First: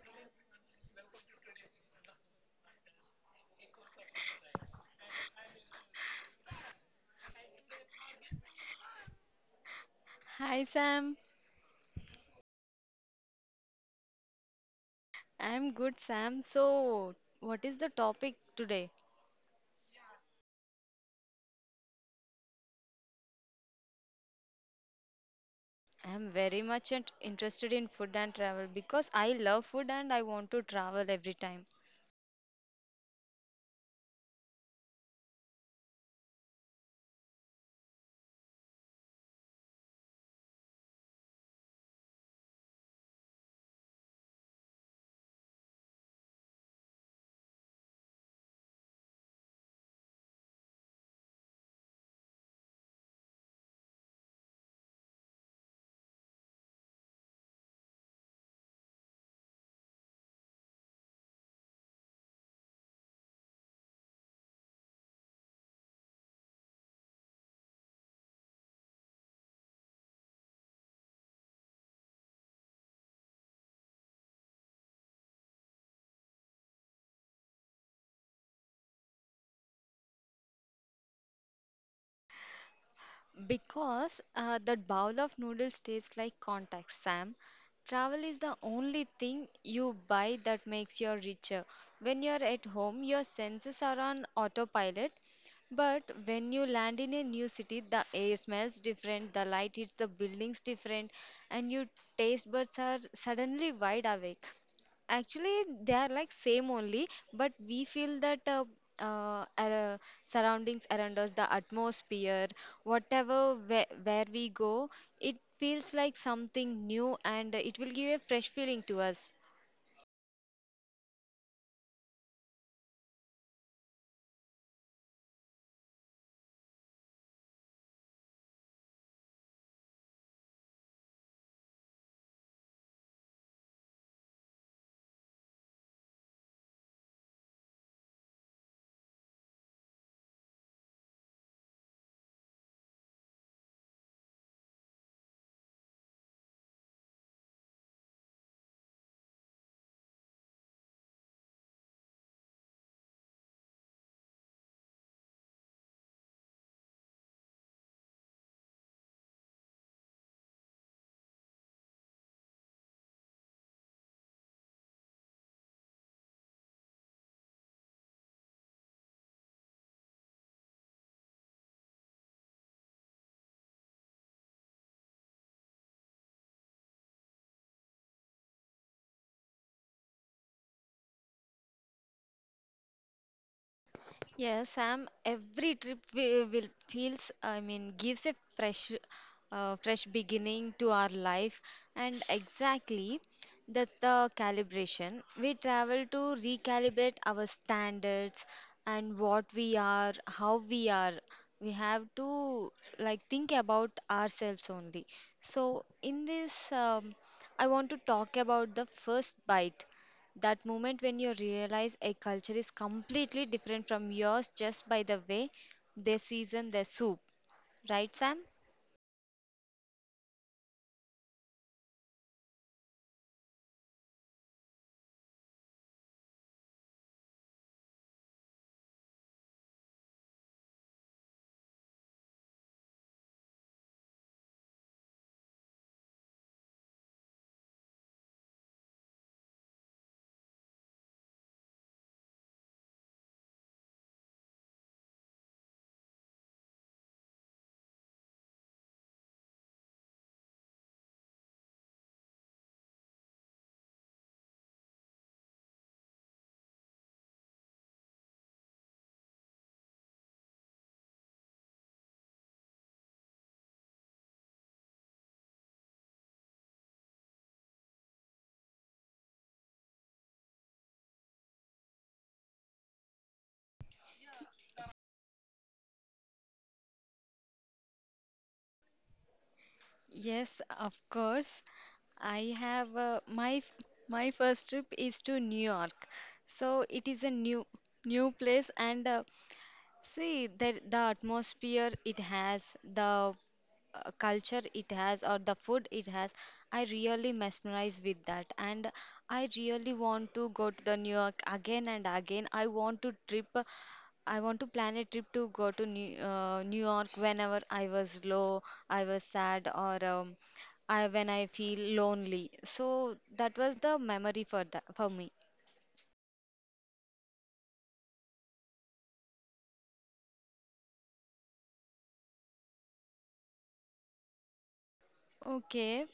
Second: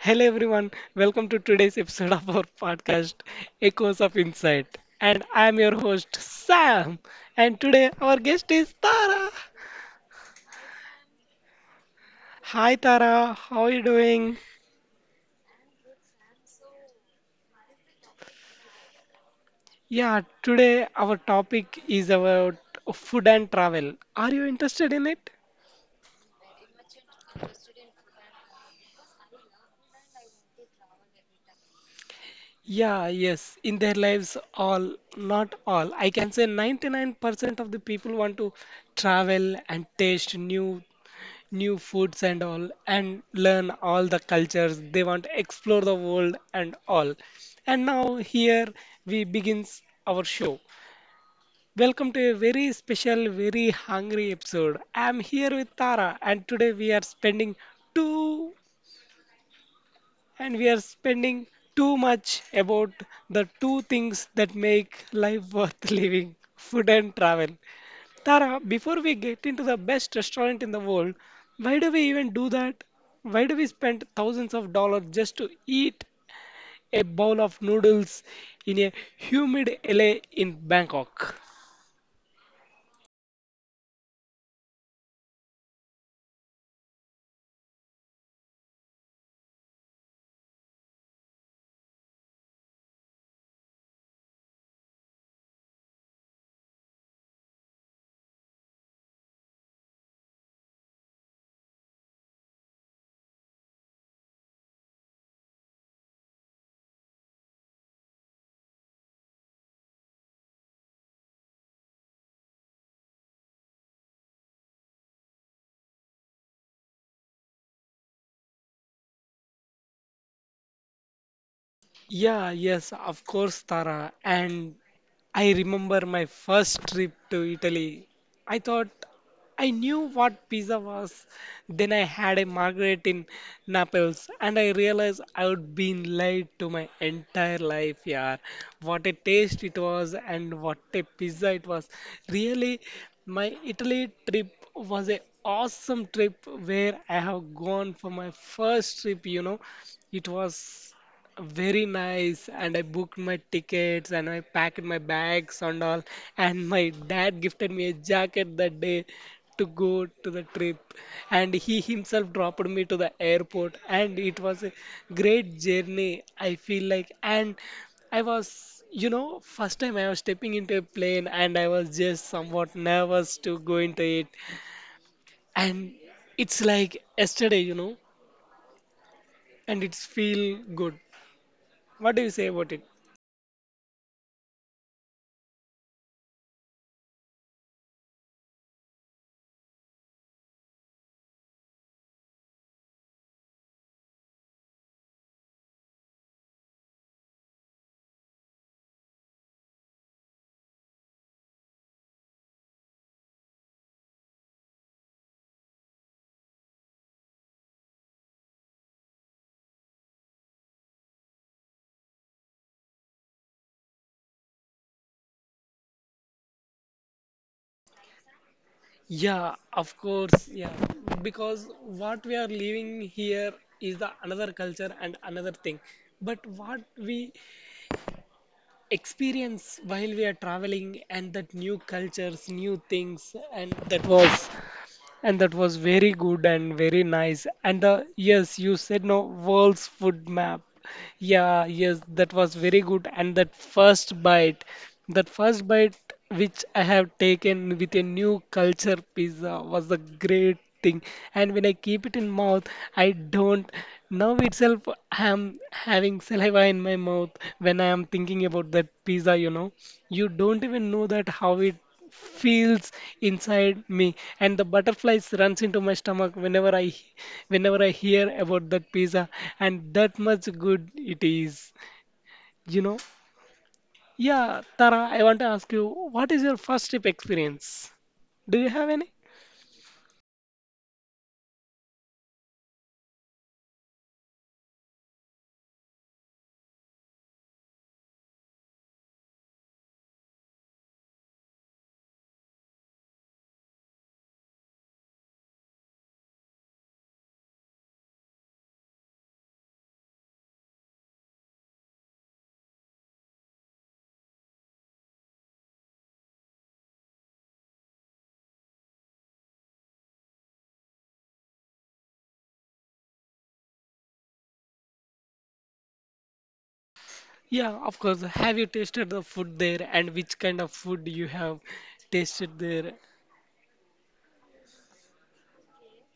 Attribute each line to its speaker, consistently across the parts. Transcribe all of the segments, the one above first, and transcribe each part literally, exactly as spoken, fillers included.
Speaker 1: Hello everyone, welcome to today's episode of our podcast Echoes of Insight. And I'm your host Sam. And today our guest is Tara.
Speaker 2: Hi Sam.
Speaker 1: Hi Tara, how are you doing?
Speaker 2: I'm good Sam. So, what is the topic today?
Speaker 1: Yeah, today our topic is about food and travel. Are you interested in it?
Speaker 2: I'm very much int- interested in food and travel because I love food and I want to travel every time.
Speaker 1: Yeah, yes, in their lives, all, not all. I can say ninety-nine percent of the people want to travel and taste new new foods and all and learn all the cultures. They want to explore the world and all. And now here we begins our show. Welcome to a very special, very hungry episode. I'm here with Tara and today we are spending two and we are spending too much about the two things that make life worth living, food and travel. Tara, before we get into the best restaurant in the world, why do we even do that? Why do we spend thousands of dollars just to eat a bowl of noodles in a humid L A in Bangkok?
Speaker 2: Because uh, that bowl of noodles tastes like contact Sam. Travel is the only thing you buy that makes you richer. When you're at home, your senses are on autopilot. But when you land in a new city, the air smells different, the light hits the buildings different, and your taste buds are suddenly wide awake. Actually, they are like same only, but we feel that uh, uh, our surroundings around us, the atmosphere, whatever where, where we go, it feels like something new and it will give a fresh feeling to us.
Speaker 1: Yeah, yes, of course, Tara. And I remember my first trip to Italy. I thought I knew what pizza was. Then I had a margherita in Naples, and I realized I would been lied to my entire life. Yeah, what a taste it was, and what a pizza it was. Really, my Italy trip was a awesome trip where I have gone for my first trip. You know, it was. Very nice. And I booked my tickets and I packed my bags and all. And my dad gifted me a jacket that day to go to the trip. And he himself dropped me to the airport. And it was a great journey, I feel like. And I was, you know, first time I was stepping into a plane and I was just somewhat nervous to go into it. And it's like yesterday, you know, and it's feel good. What do you say about it?
Speaker 2: Yes, Sam, every trip we will feels, I mean, gives a fresh, uh, fresh beginning to our life, and exactly that's the calibration. We travel to recalibrate our standards and what we are, how we are. We have to like think about ourselves only. So in this, um, I want to talk about the first bite. That moment when you realize a culture is completely different from yours just by the way they season their soup. Right, Sam?
Speaker 1: Yeah, of course. Yeah, because what we are living here is the another culture and another thing. But what we experience while we are traveling and that new cultures, new things, and that was and that was very good and very nice. And uh, yes, you said no world's food map. Yeah, yes, that was very good. And that first bite, that first bite which I have taken with a new culture pizza was a great thing. And when I keep it in mouth, I don't. Now itself, I am having saliva in my mouth when I am thinking about that pizza. You know, you don't even know that how it feels inside me, and the butterflies runs into my stomach whenever i whenever i hear about that pizza, and that much good it is, you know. Yeah Tara, I want to ask you, what is your first trip experience? Do you have any?
Speaker 2: Yes, of course. I have uh, my f- my first trip is to New York. So it is a new new place, and uh, see the the atmosphere it has, the uh, culture it has, or the food it has. I really mesmerize with that, and I really want to go to the New York again and again. I want to trip. I want to plan a trip to go to New, uh, New York whenever I was low, I was sad, or um, I when I feel lonely. So that was the memory for that for me.
Speaker 1: Yeah, of course, have you tasted the food there and which kind of food you have tasted there?
Speaker 2: Okay.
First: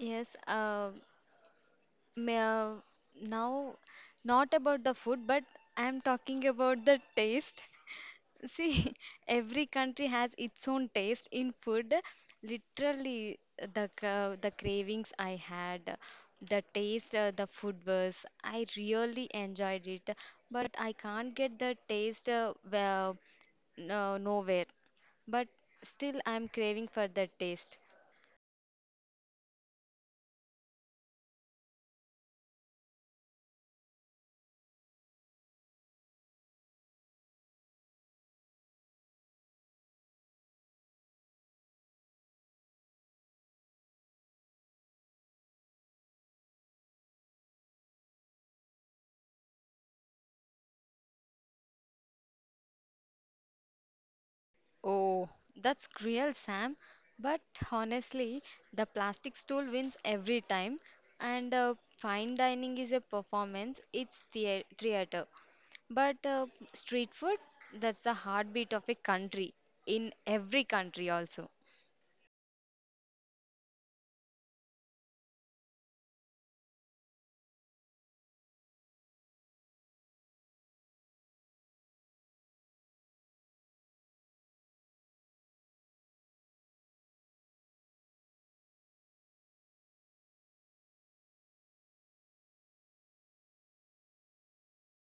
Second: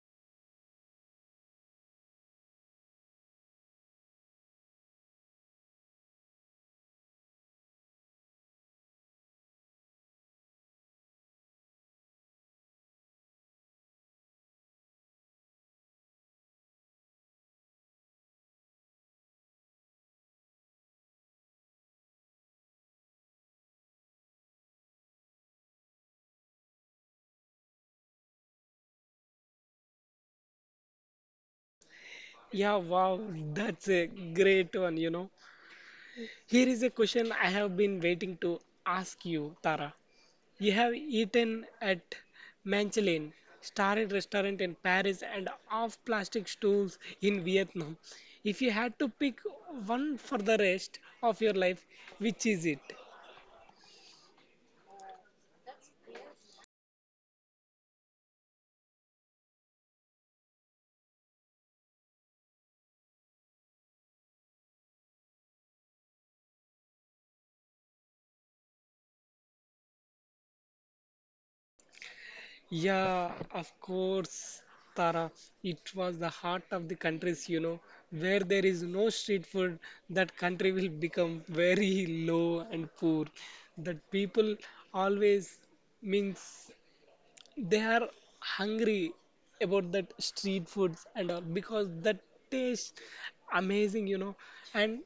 Speaker 2: Yes. Uh, ma- Now, not about the food, but I'm talking about the taste. See, every country has its own taste in food, literally. The ca- the cravings I had, the taste, uh, the food was, I really enjoyed it, but I can't get the taste, uh, well, no, nowhere. But still I'm craving for that taste.
Speaker 1: Yeah, wow, that's a great one, you know. Here is a question I have been waiting to ask you, Tara. You have eaten at Michelin starred restaurant in Paris and off plastic stools in Vietnam. If you had to pick one for the rest of your life, which is it?
Speaker 2: Oh, that's cruel, Sam. But honestly, the plastic stool wins every time. And uh, fine dining is a performance, it's thea- theater. But uh, street food, that's the heartbeat of a country, in every country also.
Speaker 1: Yeah, of course, Tara. It was the heart of the countries, you know, where there is no street food, that country will become very low and poor. That people always means they are hungry about that street foods and all because that tastes amazing, you know. and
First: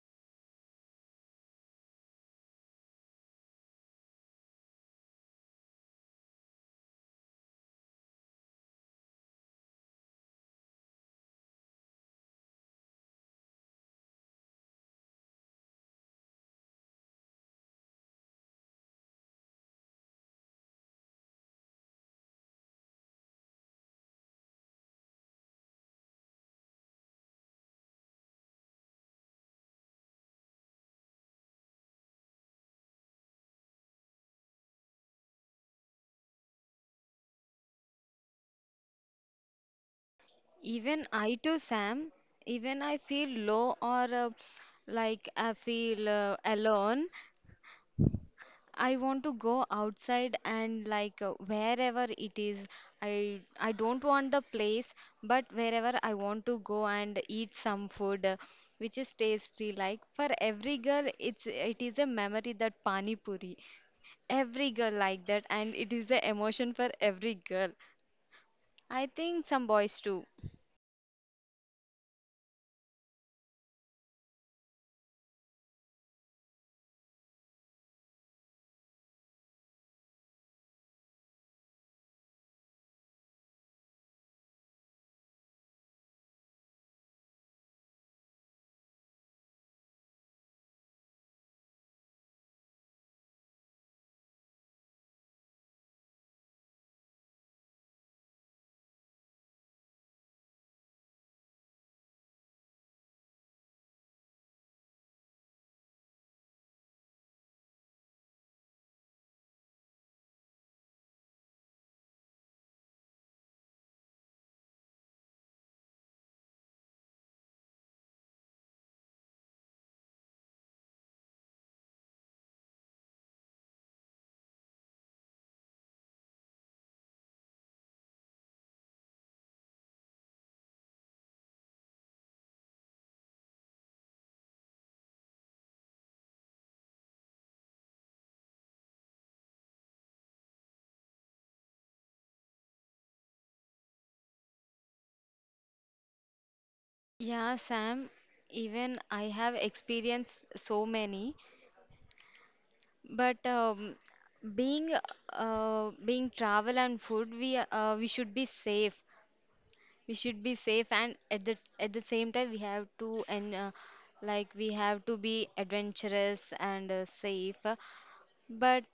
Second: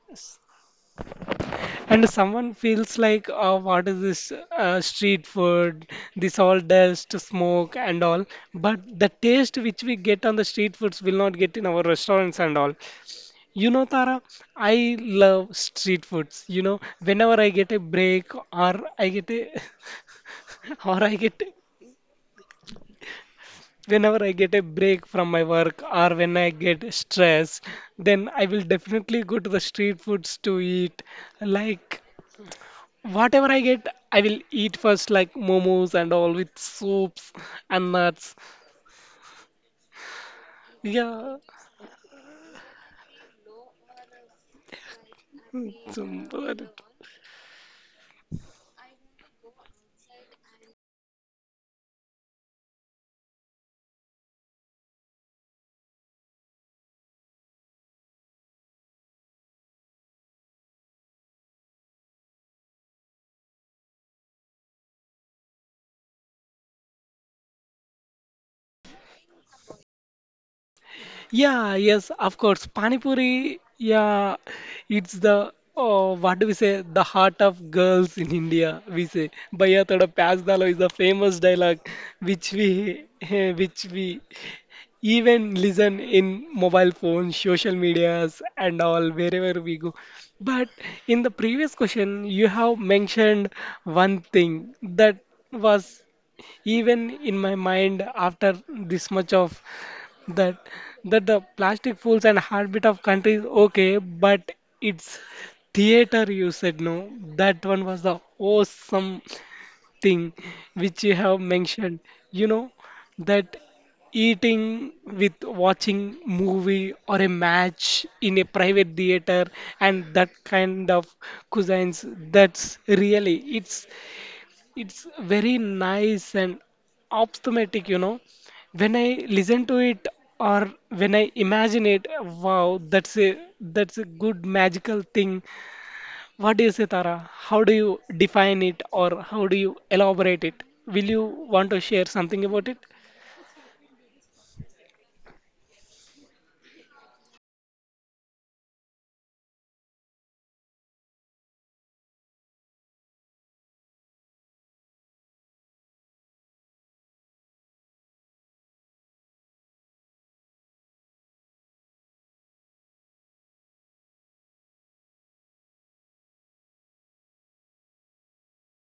Speaker 1: and someone feels like, oh, what is this uh, street food, this all dust smoke and all. But the taste which we get on the street foods will not get in our restaurants and all. You know, Tara, I love street foods. You know, whenever I get a break or I get a or I get, whenever I get a break from my work or when I get stressed, then I will definitely go to the street foods to eat. Like whatever I get, I will eat first, like momos and all with soups and nuts.
Speaker 2: Even
Speaker 1: Yeah,
Speaker 2: I too, Sam, even I feel low or uh, like I
Speaker 1: it's
Speaker 2: feel
Speaker 1: um,
Speaker 2: uh, alone, I want to go outside and like uh, wherever it is. I I don't want the place, but wherever I want to go and eat some food, uh, which is tasty. Like for every girl, it's it is a memory, that pani puri. Every girl like that, and it is the emotion for every girl. I think some boys too.
Speaker 1: yeah, yes, of course. Panipuri, yeah, it's the, oh, what do we say? The heart of girls in India. We say, "Bhaiya thoda pyaz dalo" is the famous dialogue, which we which we even listen in mobile phones, social medias, and all wherever we go. But in the previous question, you have mentioned one thing that was even in my mind after this much of that, that the plastic fools and heartbeat of countries, okay, but it's theater, you said no. That one was the awesome thing which you have mentioned, you know. That eating with watching movie or a match in a private theater and that kind of cuisines, that's really, it's it's very nice and optimistic, you know. When I listen to it or when I imagine it, wow, that's a, that's a good magical thing. What do you say, Tara? How do you define it or how do you elaborate it? Will you want to share something about it?
Speaker 2: Yeah, Sam, even I have experienced so many. But um, being uh, being travel and food, we uh, we should be safe. We should be safe, and at the at the same time, we have to, and uh, like we have to be adventurous and uh, safe. But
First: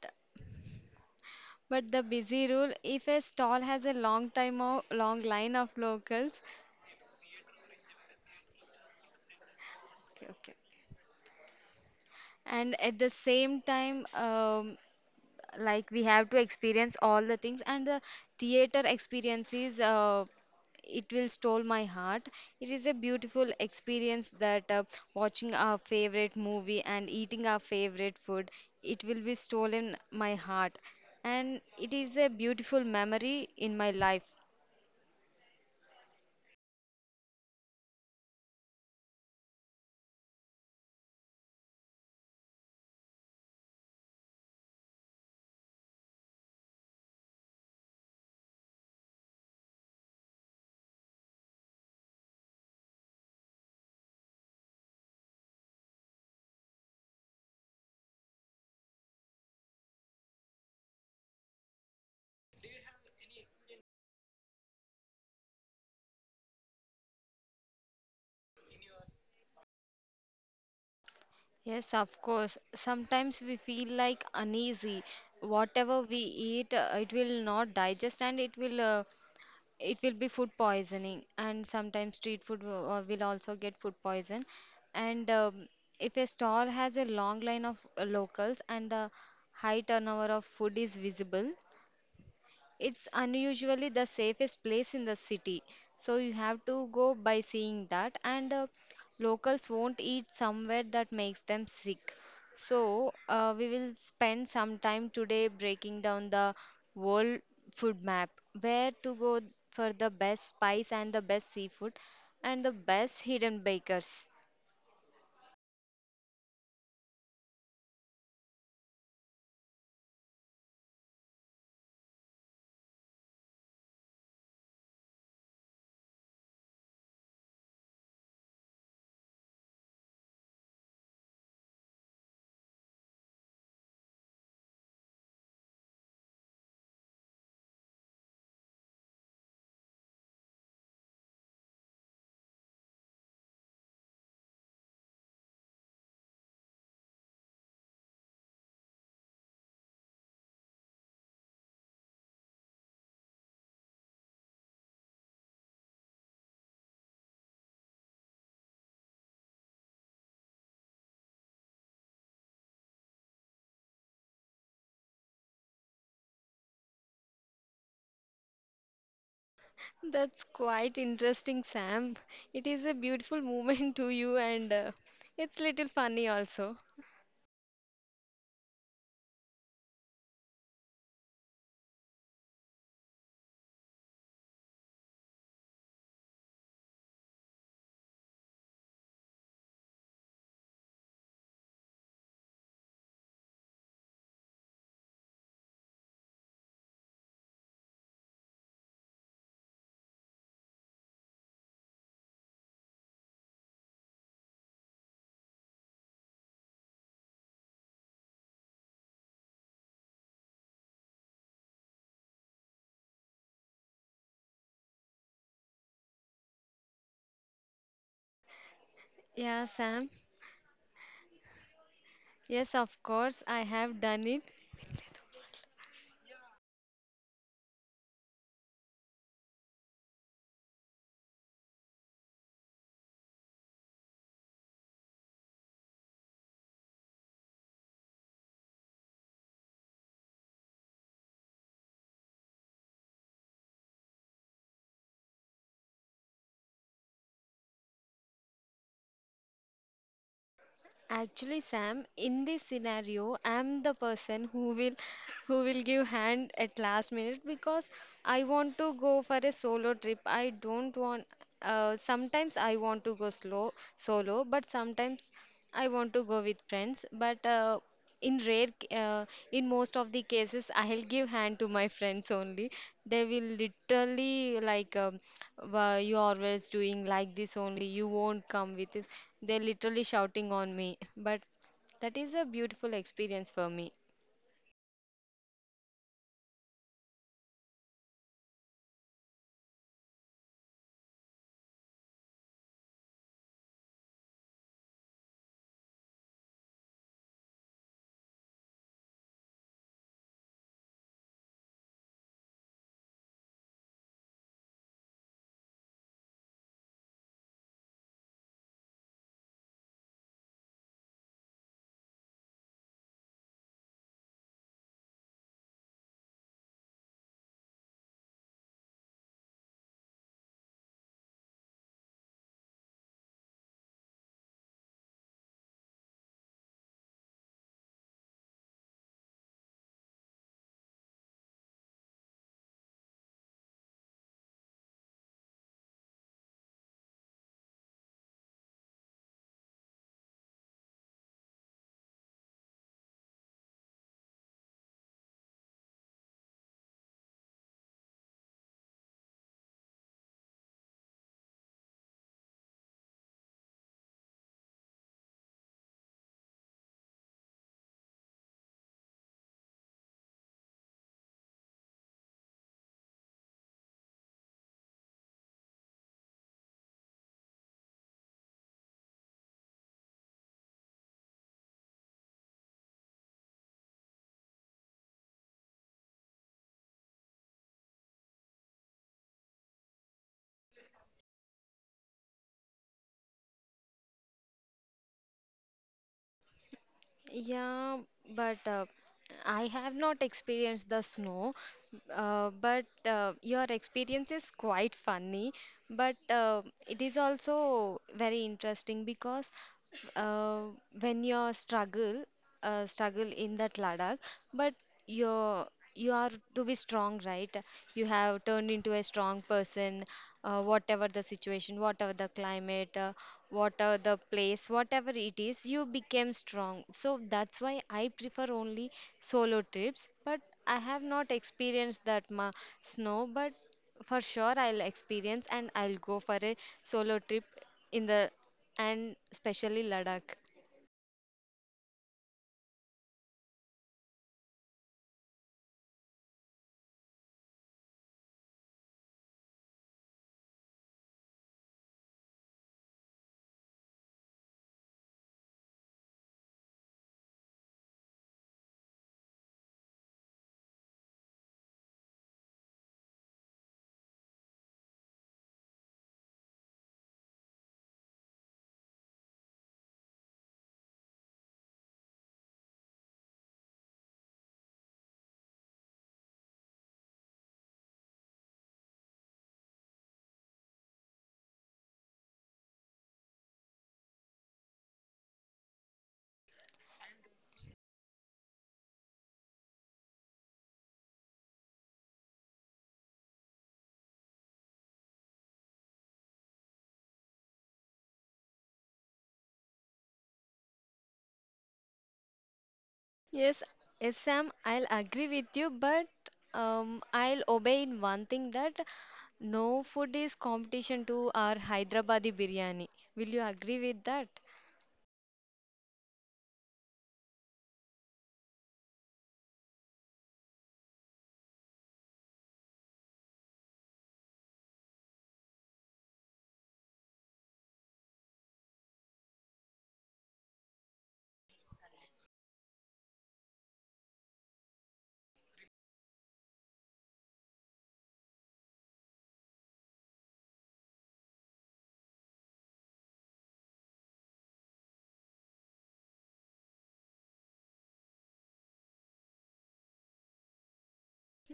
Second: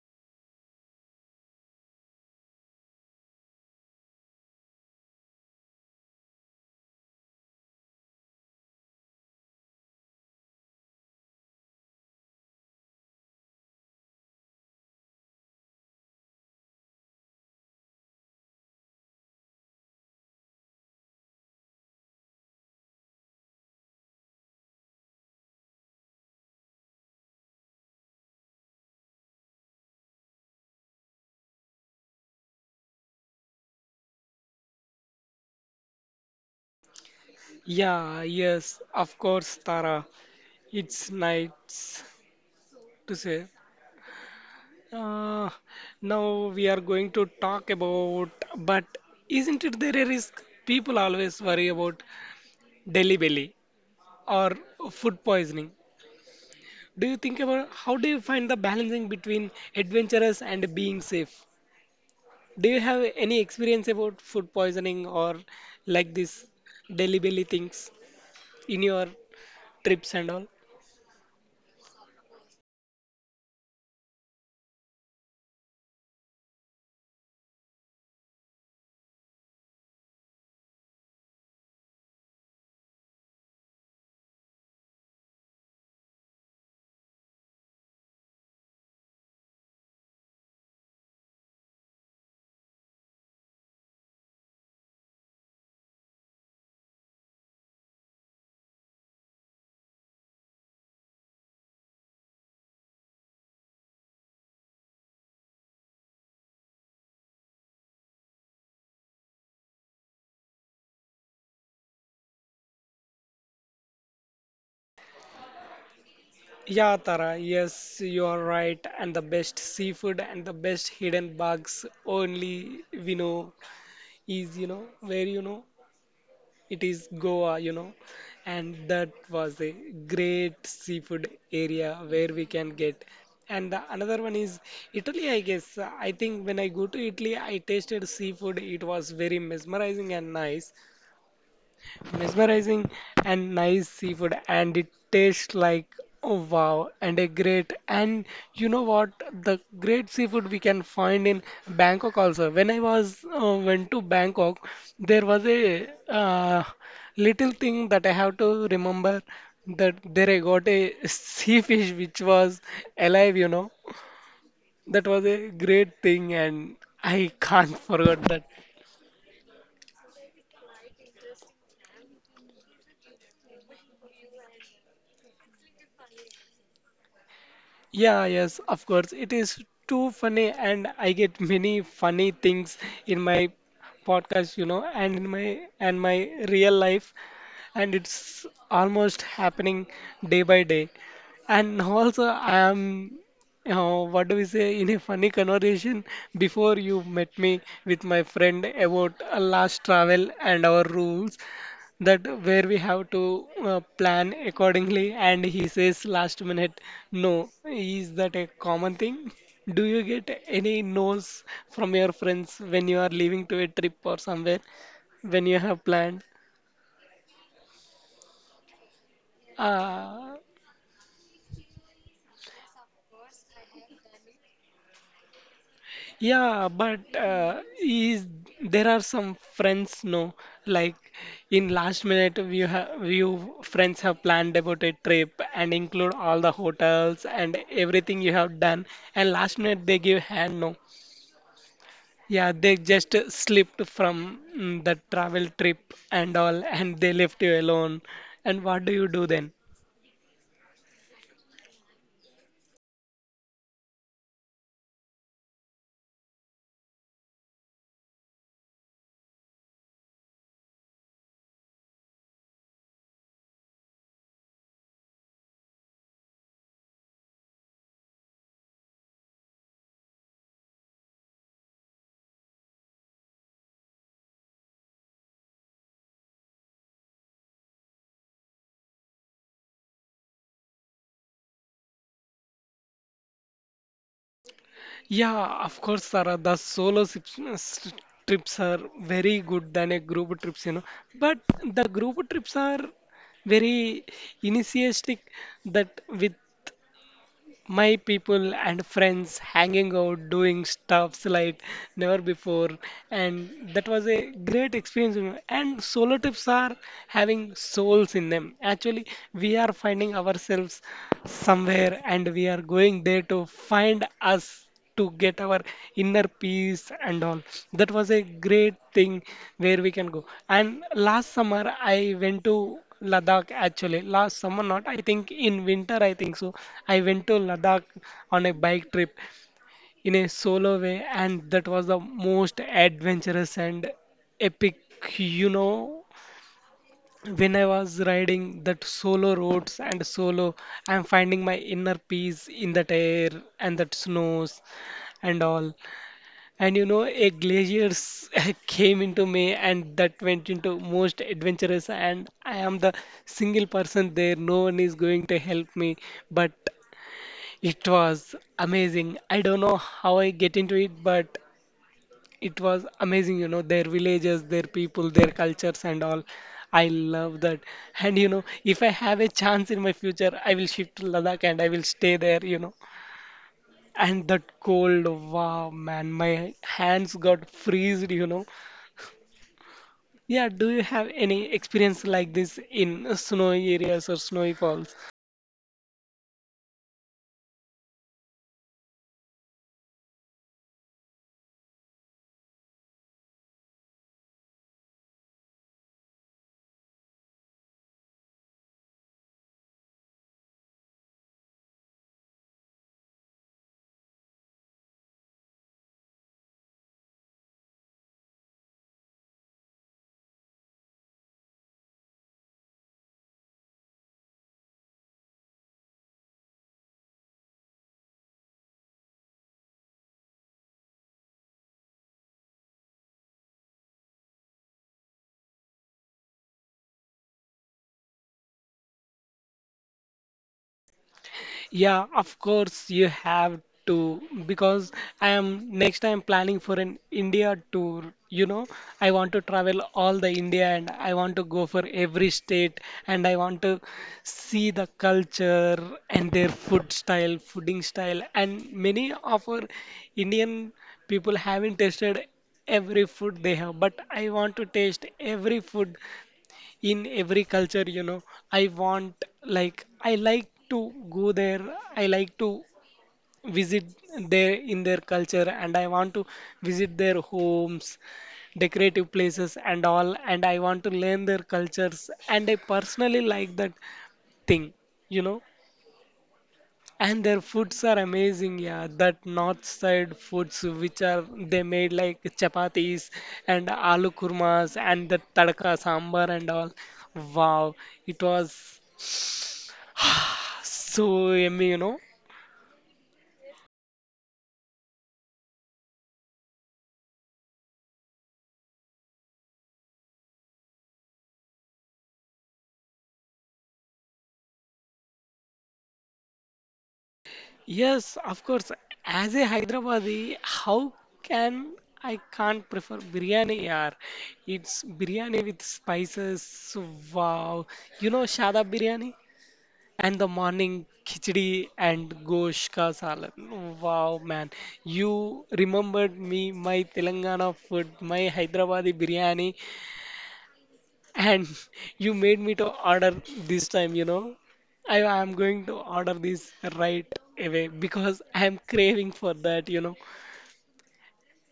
Speaker 2: but the busy rule, if a stall has a long time of long line of locals, okay, okay. And at the same time, um, like we have to experience all the things, and the theater experiences, uh, it will stole my heart. It is a beautiful experience that, uh, watching our favorite movie and eating our favorite food, it will be stolen my heart, and it is a beautiful memory in my life.
Speaker 1: Yeah, yes, of course, Tara, it's nice to say. Uh, Now we are going to talk about, but isn't it there a risk? People always worry about Delhi belly or food poisoning. Do you think about how do you find the balancing between adventurous and being safe? Do you have any experience about food poisoning or like this Delhi belly things in your trips and all?
Speaker 2: Yes, of course. Sometimes we feel like uneasy. Whatever we eat, uh, it will not digest and it will, uh, it will be food poisoning. And sometimes street food will, uh, will also get food poison. And um, if a stall has a long line of uh, locals and the high turnover of food is visible, it's unusually the safest place in the city, so you have to go by seeing that. And uh, locals won't eat somewhere that makes them sick. So uh, we will spend some time today breaking down the world food map, where to go for the best spice and the best seafood and the best hidden bakers.
Speaker 1: Yeah, Tara, yes, you are right. And the best seafood and the best hidden bugs only we know. Is, you know, where, you know, it is Goa, you know, and that was a great seafood area where we can get. And the another one is Italy, I guess. I think when I go to Italy, I tasted seafood. It was very mesmerizing and nice, mesmerizing and nice seafood, and it tastes like, oh wow, and a great. And you know what, the great seafood we can find in Bangkok also. When I was uh, went to Bangkok, there was a uh, little thing that I have to remember, that there I got a sea fish which was alive, you know. That was a great thing and I can't forget that.
Speaker 2: That's quite interesting, Sam. It is a beautiful moment to you, and uh, it's little funny also.
Speaker 1: Yeah, yes, of course. It is too funny, and I get many funny things in my podcast, you know, and in my and my real life, and it's almost happening day by day. And also, I am, uh, what do we say, in a funny conversation before you met me with my friend about uh, last travel and our rules, that where we have to uh, plan accordingly. And he says last minute, no. Is that a common thing? Do you get any no's from your friends when you are leaving to a trip or somewhere when you have planned?
Speaker 2: Yeah, Sam.
Speaker 1: Uh,
Speaker 2: Yes, of course, I have done it.
Speaker 1: Yeah, but uh, is there are some friends no, like in last minute you have, you friends have planned about a trip and include all the hotels and everything you have done, and last minute they give hand no. Yeah, they just slipped from mm, the travel trip and all, and they left you alone. And what do you do then?
Speaker 2: Actually, Sam, in this scenario, I'm the person who will who will give hand at last minute, because I want to go for a solo trip. I don't want, uh, sometimes I want to go slow solo, but sometimes I want to go with friends. But uh, in rare c- uh, in most of the cases, I'll give hand to my friends only. They will literally like, um, "Why you always doing like this only, you won't come with this?" They're literally shouting on me, but that is a beautiful experience for me.
Speaker 1: Yeah, of course, Sarah. The solo sips- s- trips are very good than a group trips, you know. But the group trips are very initiatic, that with my people and friends hanging out, doing stuffs like never before. And that was a great experience, you know. And solo trips are having souls in them. Actually, we are finding ourselves somewhere and we are going there to find us, to get our inner peace and all. That was a great thing where we can go. And last summer, I went to Ladakh actually. Last summer, not I think in winter, I think so. I went to Ladakh on a bike trip in a solo way, and that was the most adventurous and epic, you know. When I was riding that solo roads and solo, I'm finding my inner peace in that air and that snows and all. And you know, a glaciers came into me, and that went into most adventurous. And I am the single person there. No one is going to help me, but it was amazing. I don't know how I get into it, but it was amazing. You know, their villages, their people, their cultures, and all. I love that. And you know, if I have a chance in my future, I will shift to Ladakh and I will stay there. You know, and that cold, wow, man, my hands got freezed, you know. Yeah, do you have any experience like this in snowy areas or snowy falls?
Speaker 2: Yeah, but uh, I have not experienced the snow. Uh, but uh, your experience is quite funny, but uh, it is also very interesting, because uh, when you struggle, uh, struggle in that Ladakh. But your you are to be strong, right? You have turned into a strong person, uh, whatever the situation, whatever the climate, uh, whatever the place, whatever it is, you became strong. So that's why I prefer only solo trips. But I have not experienced that ma snow, but for sure I'll experience and I'll go for a solo trip in the and especially Ladakh.
Speaker 1: Yeah, of course you have to, because I am next time planning for an India tour. You know, I want to travel all the India, and I want to go for every state and I want to see the culture and their food style, fooding style. And many of our Indian people haven't tasted every food they have, but I want to taste every food in every culture. You know i want like I like to go there, I like to visit their in their culture, and I want to visit their homes, decorative places and all, and I want to learn their cultures, and I personally like that thing, you know. And their foods are amazing, yeah. That north side foods, which are they made like chapatis and aloo kurmas and the tadka sambar and all. Wow, it was so yummy, you know.
Speaker 2: Yes, yes, Sam, I'll agree with you, but um, I'll obey in one thing, that no food is competition to our Hyderabadi biryani. Will you agree with that?
Speaker 1: Yes, of course. As a Hyderabadi, how can I can't prefer biryani, yaar? It's biryani with spices. Wow, you know Shadab biryani? And the morning khichdi and gosh ka salad. Wow, man. You remembered me, my Telangana food, my Hyderabadi biryani, and you made me to order this time, you know. I am going to order this right away because I am craving for that, you know.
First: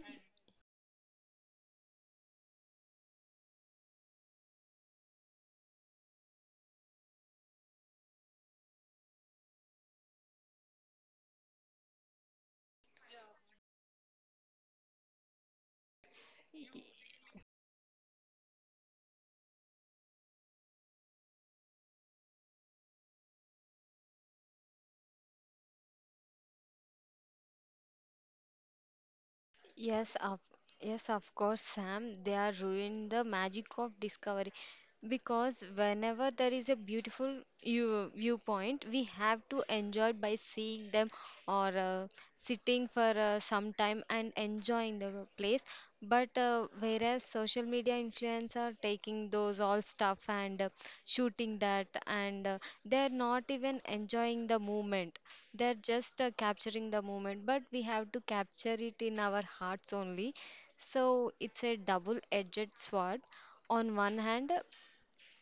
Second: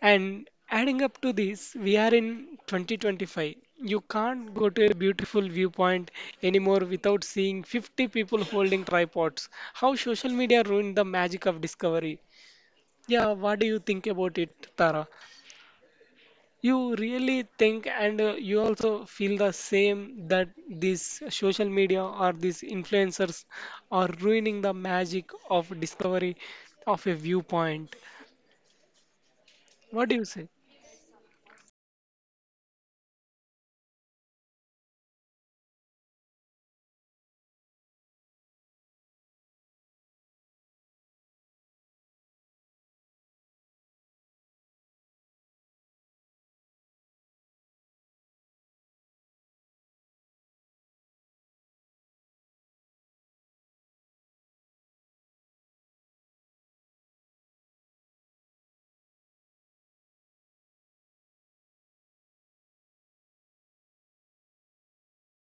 Speaker 1: And adding up to this, we are in twenty twenty-five. You can't go to a beautiful viewpoint anymore without seeing fifty people holding tripods. How social media ruined the magic of discovery. Yeah, what do you think about it, Tara? You really think and uh, you also feel the same, that this social media or these influencers are ruining the magic of discovery of a viewpoint. What do
Speaker 2: Yes,
Speaker 1: you
Speaker 2: of
Speaker 1: say?
Speaker 2: yes, of course, Sam. They are ruining the magic of discovery, because whenever there is a beautiful view, viewpoint, we have to enjoy it by seeing them, or uh, sitting for uh, some time and enjoying the place. But uh, whereas social media influencers are taking those all stuff and uh, shooting that, and uh, they're not even enjoying the moment. They're just uh, capturing the moment. But we have to capture it in our hearts only. So it's a double-edged sword. On one hand,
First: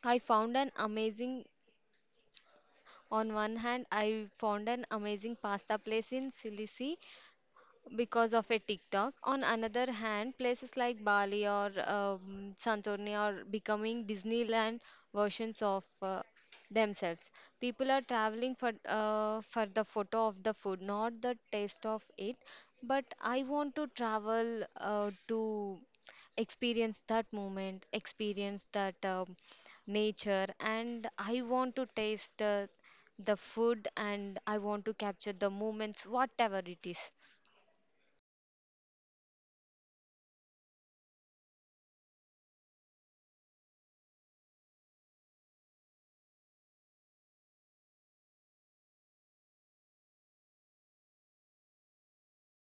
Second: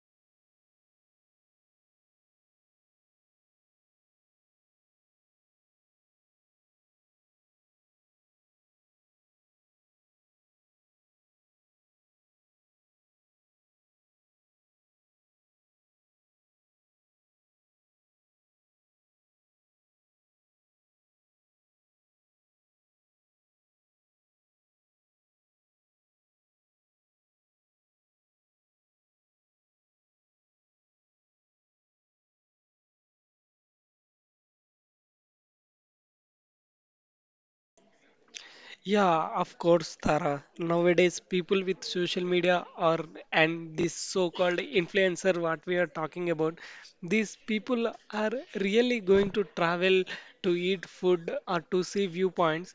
Speaker 2: I found an amazing. On one hand, I found an amazing pasta place in Sicily because of a TikTok. On another hand, places like Bali or um, Santorini are becoming Disneyland versions of uh, themselves. People are traveling for uh, for the photo of the food, not the taste of it. But I want to travel uh, to experience that moment, experience that um, nature, and I want to taste uh, the food, and I want to capture the moments, whatever it is.
Speaker 1: Yeah, of course, Tara. Nowadays, people with social media or and this so-called influencer, what we are talking about, these people are really going to travel to eat food or to see viewpoints.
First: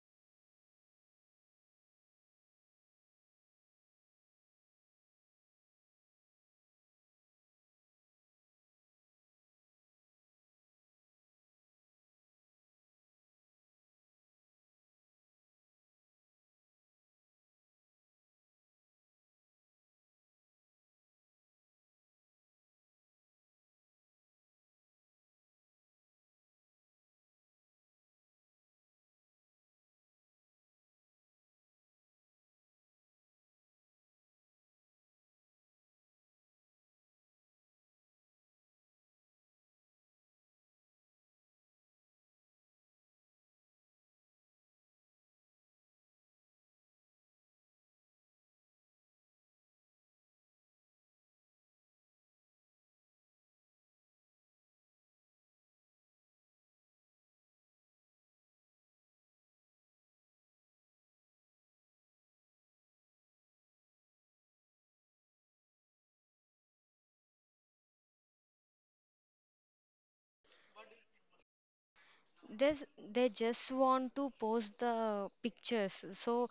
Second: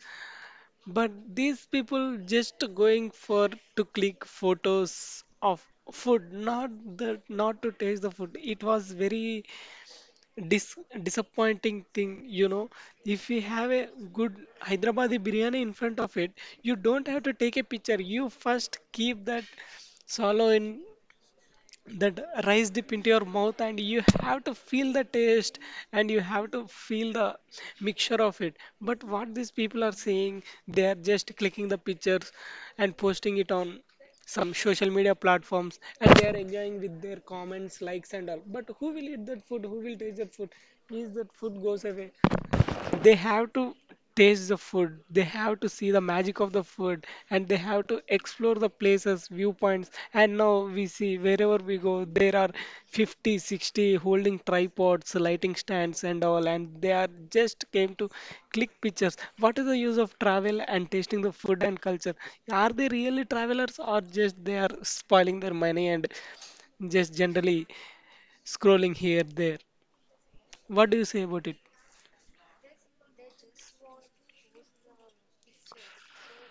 Speaker 1: But these people just going for to click photos of food, not the not to taste the food. It was very Dis disappointing thing, you know. If we have a good Hyderabadi biryani in front of it, you don't have to take a picture. You first keep that swallow in that rice dip into your mouth, and you have to feel the taste and you have to feel the mixture of it. But what these people are saying, they are just clicking the pictures and posting it on some social media platforms, and they are enjoying with their comments, likes and all. But who will eat that food? Who will taste that food? Is that food goes away? They have to taste the food, they have to see the magic of the food, and they have to explore the places, viewpoints. And now we see wherever we go there are fifty, sixty holding tripods, lighting stands and all, and they are just came to click pictures. What is the use of travel and tasting the food and culture? Are they really travelers, or just they are spoiling their money and just generally scrolling here there? What do you say about it?
Speaker 2: This, they just want to post the pictures. So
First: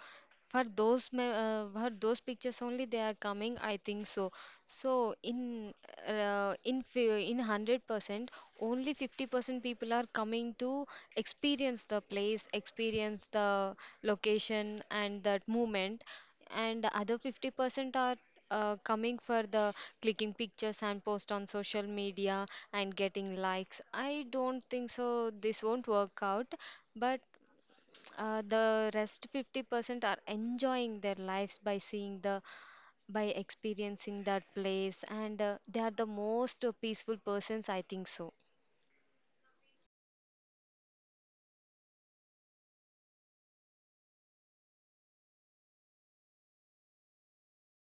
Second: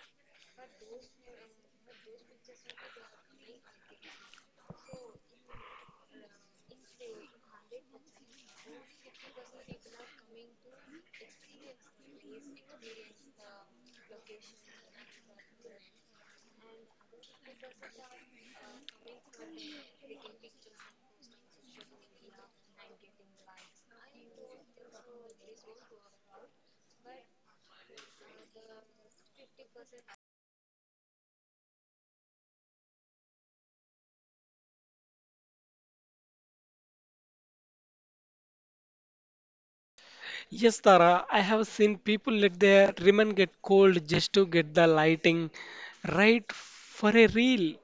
Speaker 2: for those me- uh, for those pictures only they are coming, I think so. So in uh, in fi- in hundred percent, only fifty percent people are coming to experience the place, experience the location and that movement, and other fifty percent are uh, coming for the clicking pictures and post on social media and getting likes. I don't think so, this won't work out. But uh, the rest fifty percent are enjoying their lives by seeing the by experiencing that place, and uh, they are the most peaceful persons, I think so.
Speaker 1: Yes, Tara, I have seen people let their ribbon get cold just to get the lighting right for a reel.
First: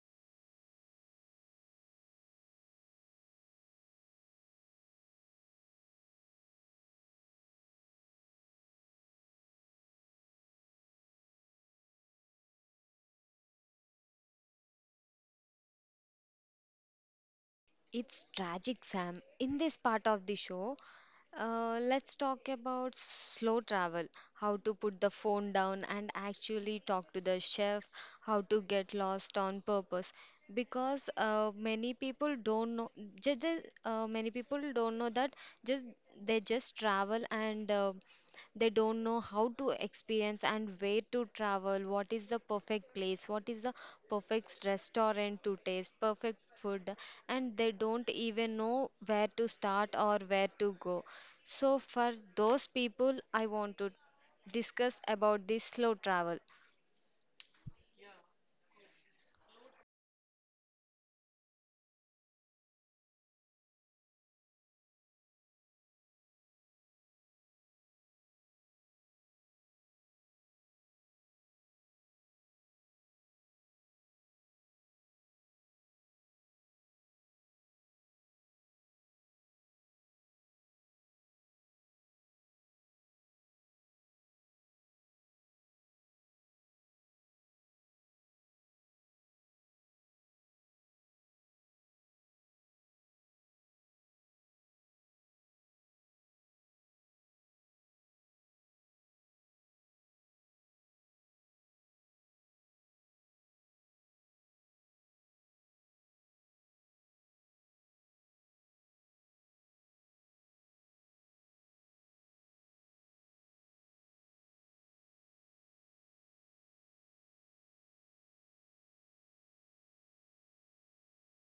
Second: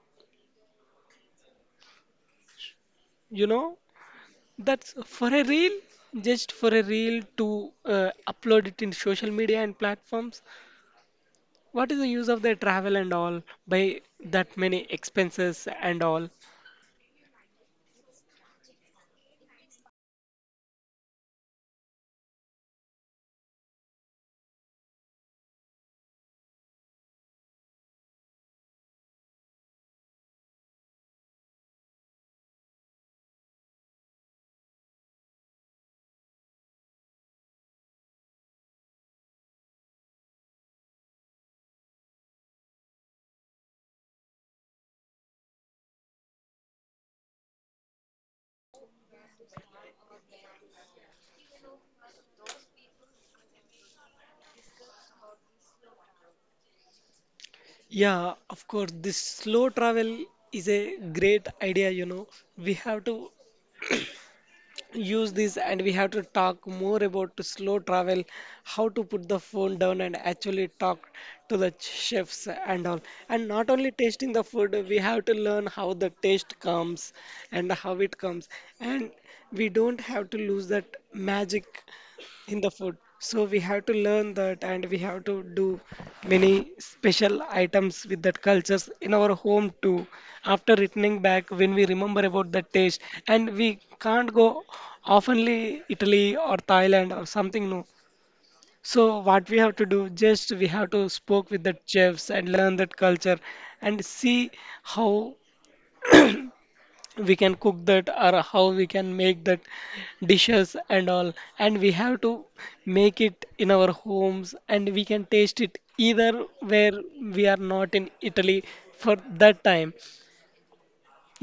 Speaker 1: You know, that's for a reel, just for a reel to uh, upload it in social media and platforms. What is the use of their travel and all by that many expenses and all?
Speaker 2: It's tragic, Sam. In this part of the show, Uh, let's talk about slow travel, how to put the phone down and actually talk to the chef, how to get lost on purpose. Because uh, many people don't know, just, uh, many people don't know that just they just travel, and uh, they don't know how to experience and where to travel, what is the perfect place, what is the perfect restaurant to taste, perfect food, and they don't even know where to start or where to go. So for those people, I want to discuss about this slow travel.
Speaker 1: Yeah, of course, this slow travel is a great idea, you know. We have to use this, and we have to talk more about to slow travel, how to put the phone down and actually talk to the chefs and all. And not only tasting the food, we have to learn how the taste comes and how it comes, and we don't have to lose that magic in the food. So we have to learn that, and we have to do many special items with that cultures in our home too. After returning back, when we remember about the taste, and we can't go oftenly Italy or Thailand or something new. So what we have to do, just we have to spoke with the chefs and learn that culture and see how we can cook that or how we can make that dishes and all. And we have to make it in our homes and we can taste it either where we are not in Italy for that time.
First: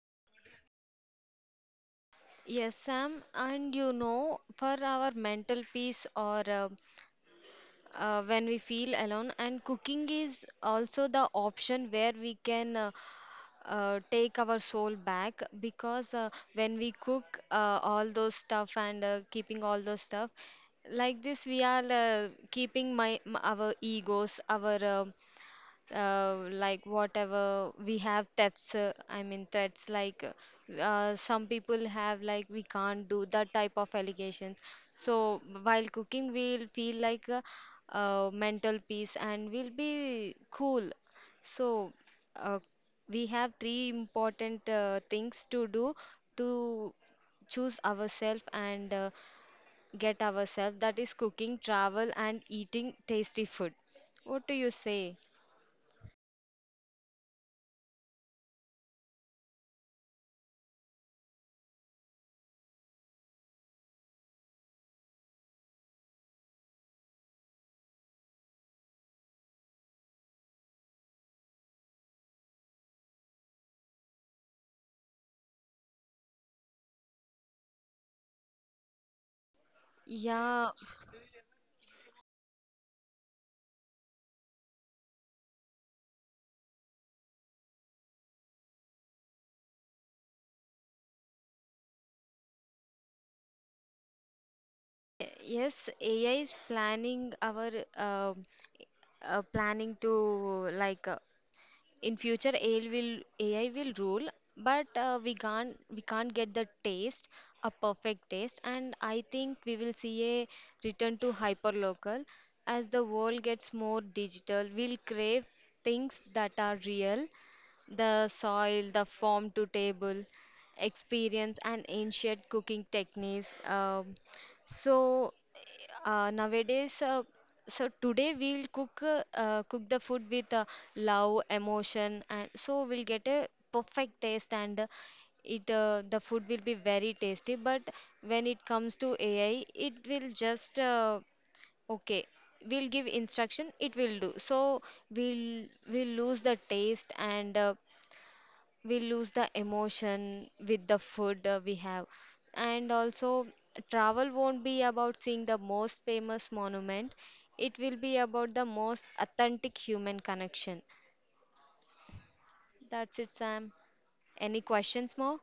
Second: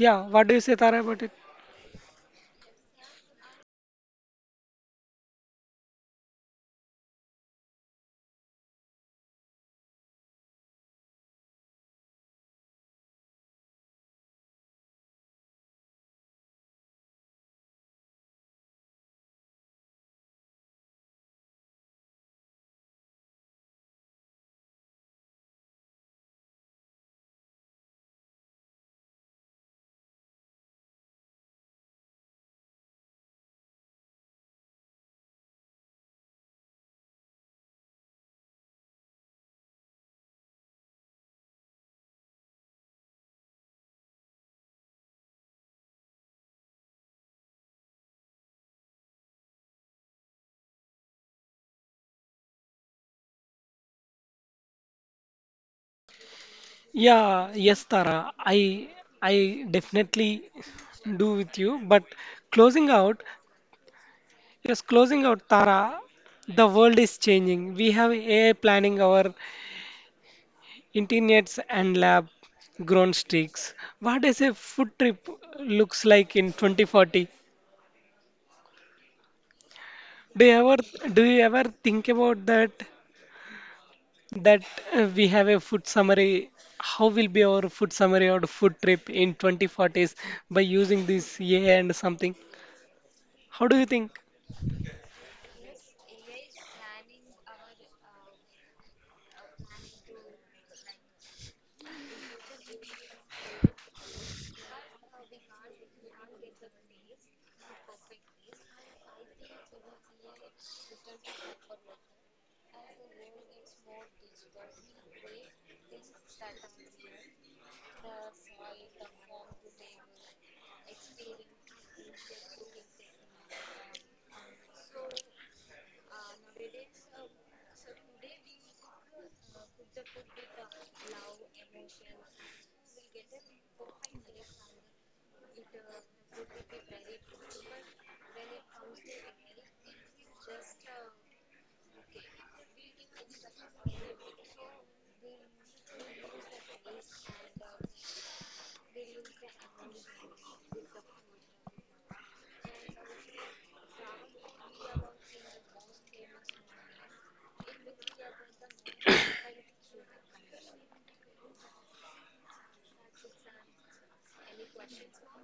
Speaker 1: Yeah, what do you say, Tara, about it?
Speaker 2: Yes, Sam, and you know, for our mental peace or uh, uh, when we feel alone, and cooking is also the option where we can, uh, uh, take our soul back. Because uh, when we cook, uh, all those stuff, and uh, keeping all those stuff like this, we are, uh, keeping my m- our egos, our, uh, uh, like whatever we have thefts, uh, I mean threats, like uh, some people have, like we can't do that type of allegations. So while cooking we'll feel like a uh mental peace and we'll be cool. So uh, we have three important uh, things to do, to choose ourselves, and uh, get ourselves, that is cooking, travel, and eating tasty food. What do you say?
Speaker 1: Yeah yes Tara, I I definitely do with you. But closing out, yes, closing out, Tara, the world is changing. We have A I planning our internets and lab grown sticks. What does a food trip looks like in twenty forty? Do you
Speaker 2: Yeah.
Speaker 1: ever do you ever think about that? That uh, we have a food summary. How will be our food summary or food trip in twenty forties by using this A I and something? How do you think?
Speaker 2: Yes, A I is planning our, uh, uh, planning to like uh, in future A I will A I will rule. But uh, we can't we can't get the taste, a perfect taste. And I think we will see a return to hyperlocal. As the world gets more digital, we'll crave things that are real, the soil, the farm to table experience, and ancient cooking techniques. Um, so uh, nowadays, uh, so today we'll cook uh, uh, cook the food with uh, love, emotion, and so we'll get a perfect taste. And uh, it uh, the food will be very tasty. But when it comes to A I, it will just, uh, okay, we'll give instruction, it will do. So we'll we'll lose the taste, and uh, we lose the emotion with the food uh, we have. And also, travel won't be about seeing the most famous monument, it will be about the most authentic human connection. That's it, Sam. Any questions more?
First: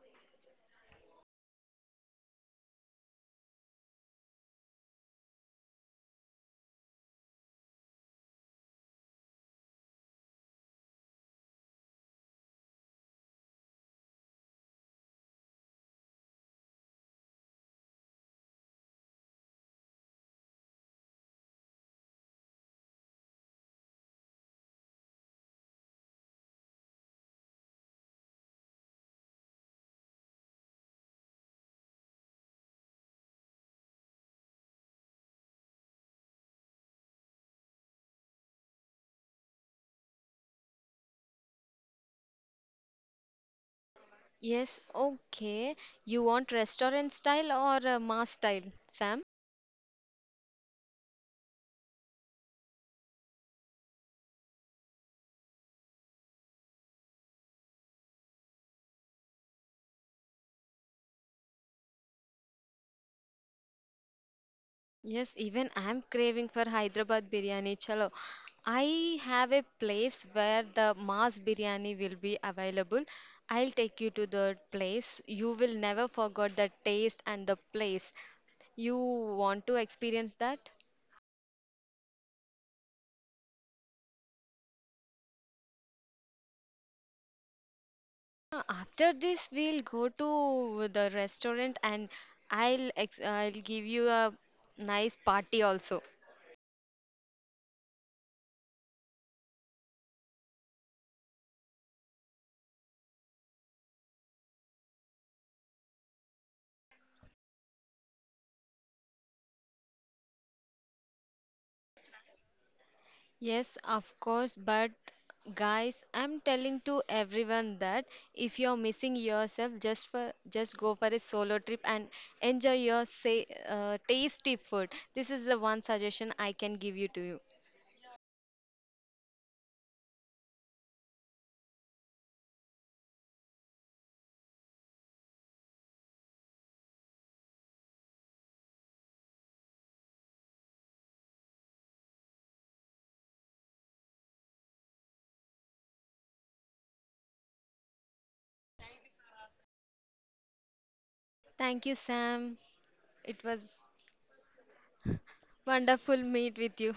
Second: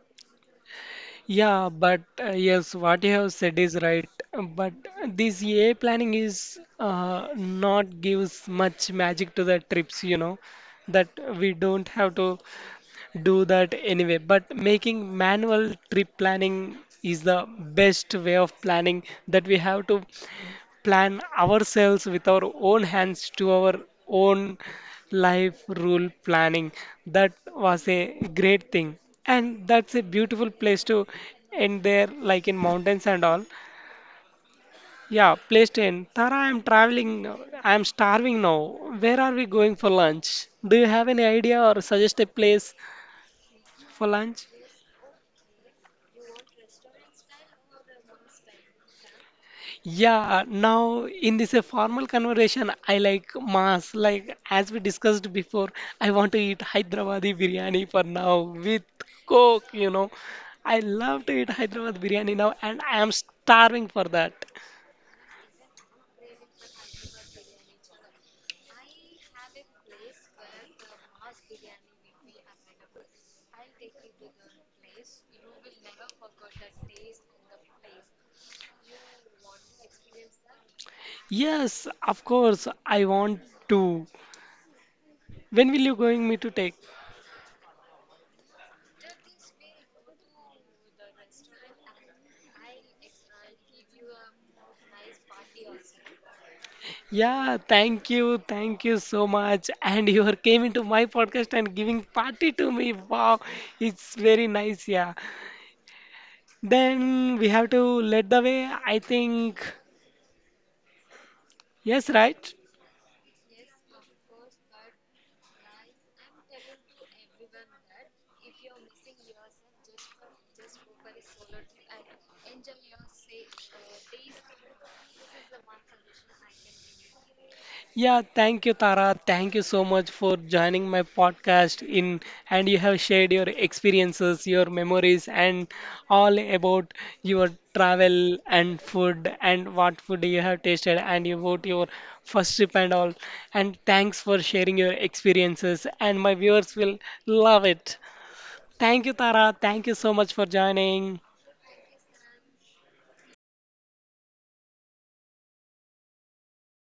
Speaker 1: Yeah, but uh, yes, what you have said is right. But this E A planning is uh, not gives much magic to the trips, you know. That we don't have to do that anyway. But making manual trip planning is the best way of planning. That we have to plan ourselves with our own hands to our own life rule planning. That was a great thing. And that's a beautiful place to end there, like in mountains and all. Yeah, place to end. Tara, I'm traveling. Now I'm starving now. Where are we going for lunch? Do you have any idea or suggest a place for lunch?
Speaker 2: Yes, okay. You want restaurant style or uh, mass style, Sam?
Speaker 1: Yeah, now in this a formal conversation, I like mass. Like as we discussed before, I want to eat Hyderabadi biryani for now with Coke, you know. I love to eat Hyderabad biryani now, and I am starving for that.
Speaker 2: Yes, even I'm craving for Hyderabad biryani. Chalo, I have a place where the mass biryani will be available. I'll take you to the place. You will never forget the taste and the place. You want to experience that?
Speaker 1: Yes, of course, I want to. When will you going me to take?
Speaker 2: Uh, After this, we'll go to the restaurant, and I'll ex I'll give you a nice party also.
Speaker 1: Yeah, thank you, thank you so much. And you are came into my podcast and giving party to me. Wow, it's very nice. Yeah, then we have to let the way. I think, yes, right?
Speaker 2: Yes, of course. But guys, I'm telling to everyone that if you're missing yourself, just for just go for a solo trip and enjoy your say uh, tasty food. This is the one suggestion I can give you to you.
Speaker 1: Yeah, thank you, Tara. Thank you so much for joining my podcast in, and you have shared your experiences, your memories and all about your travel and food and what food you have tasted and about your first trip and all. And thanks for sharing your experiences, and my viewers will love it. Thank you, Tara. Thank you so much for joining.
Speaker 2: Thank you, Sam. It was wonderful meet with you.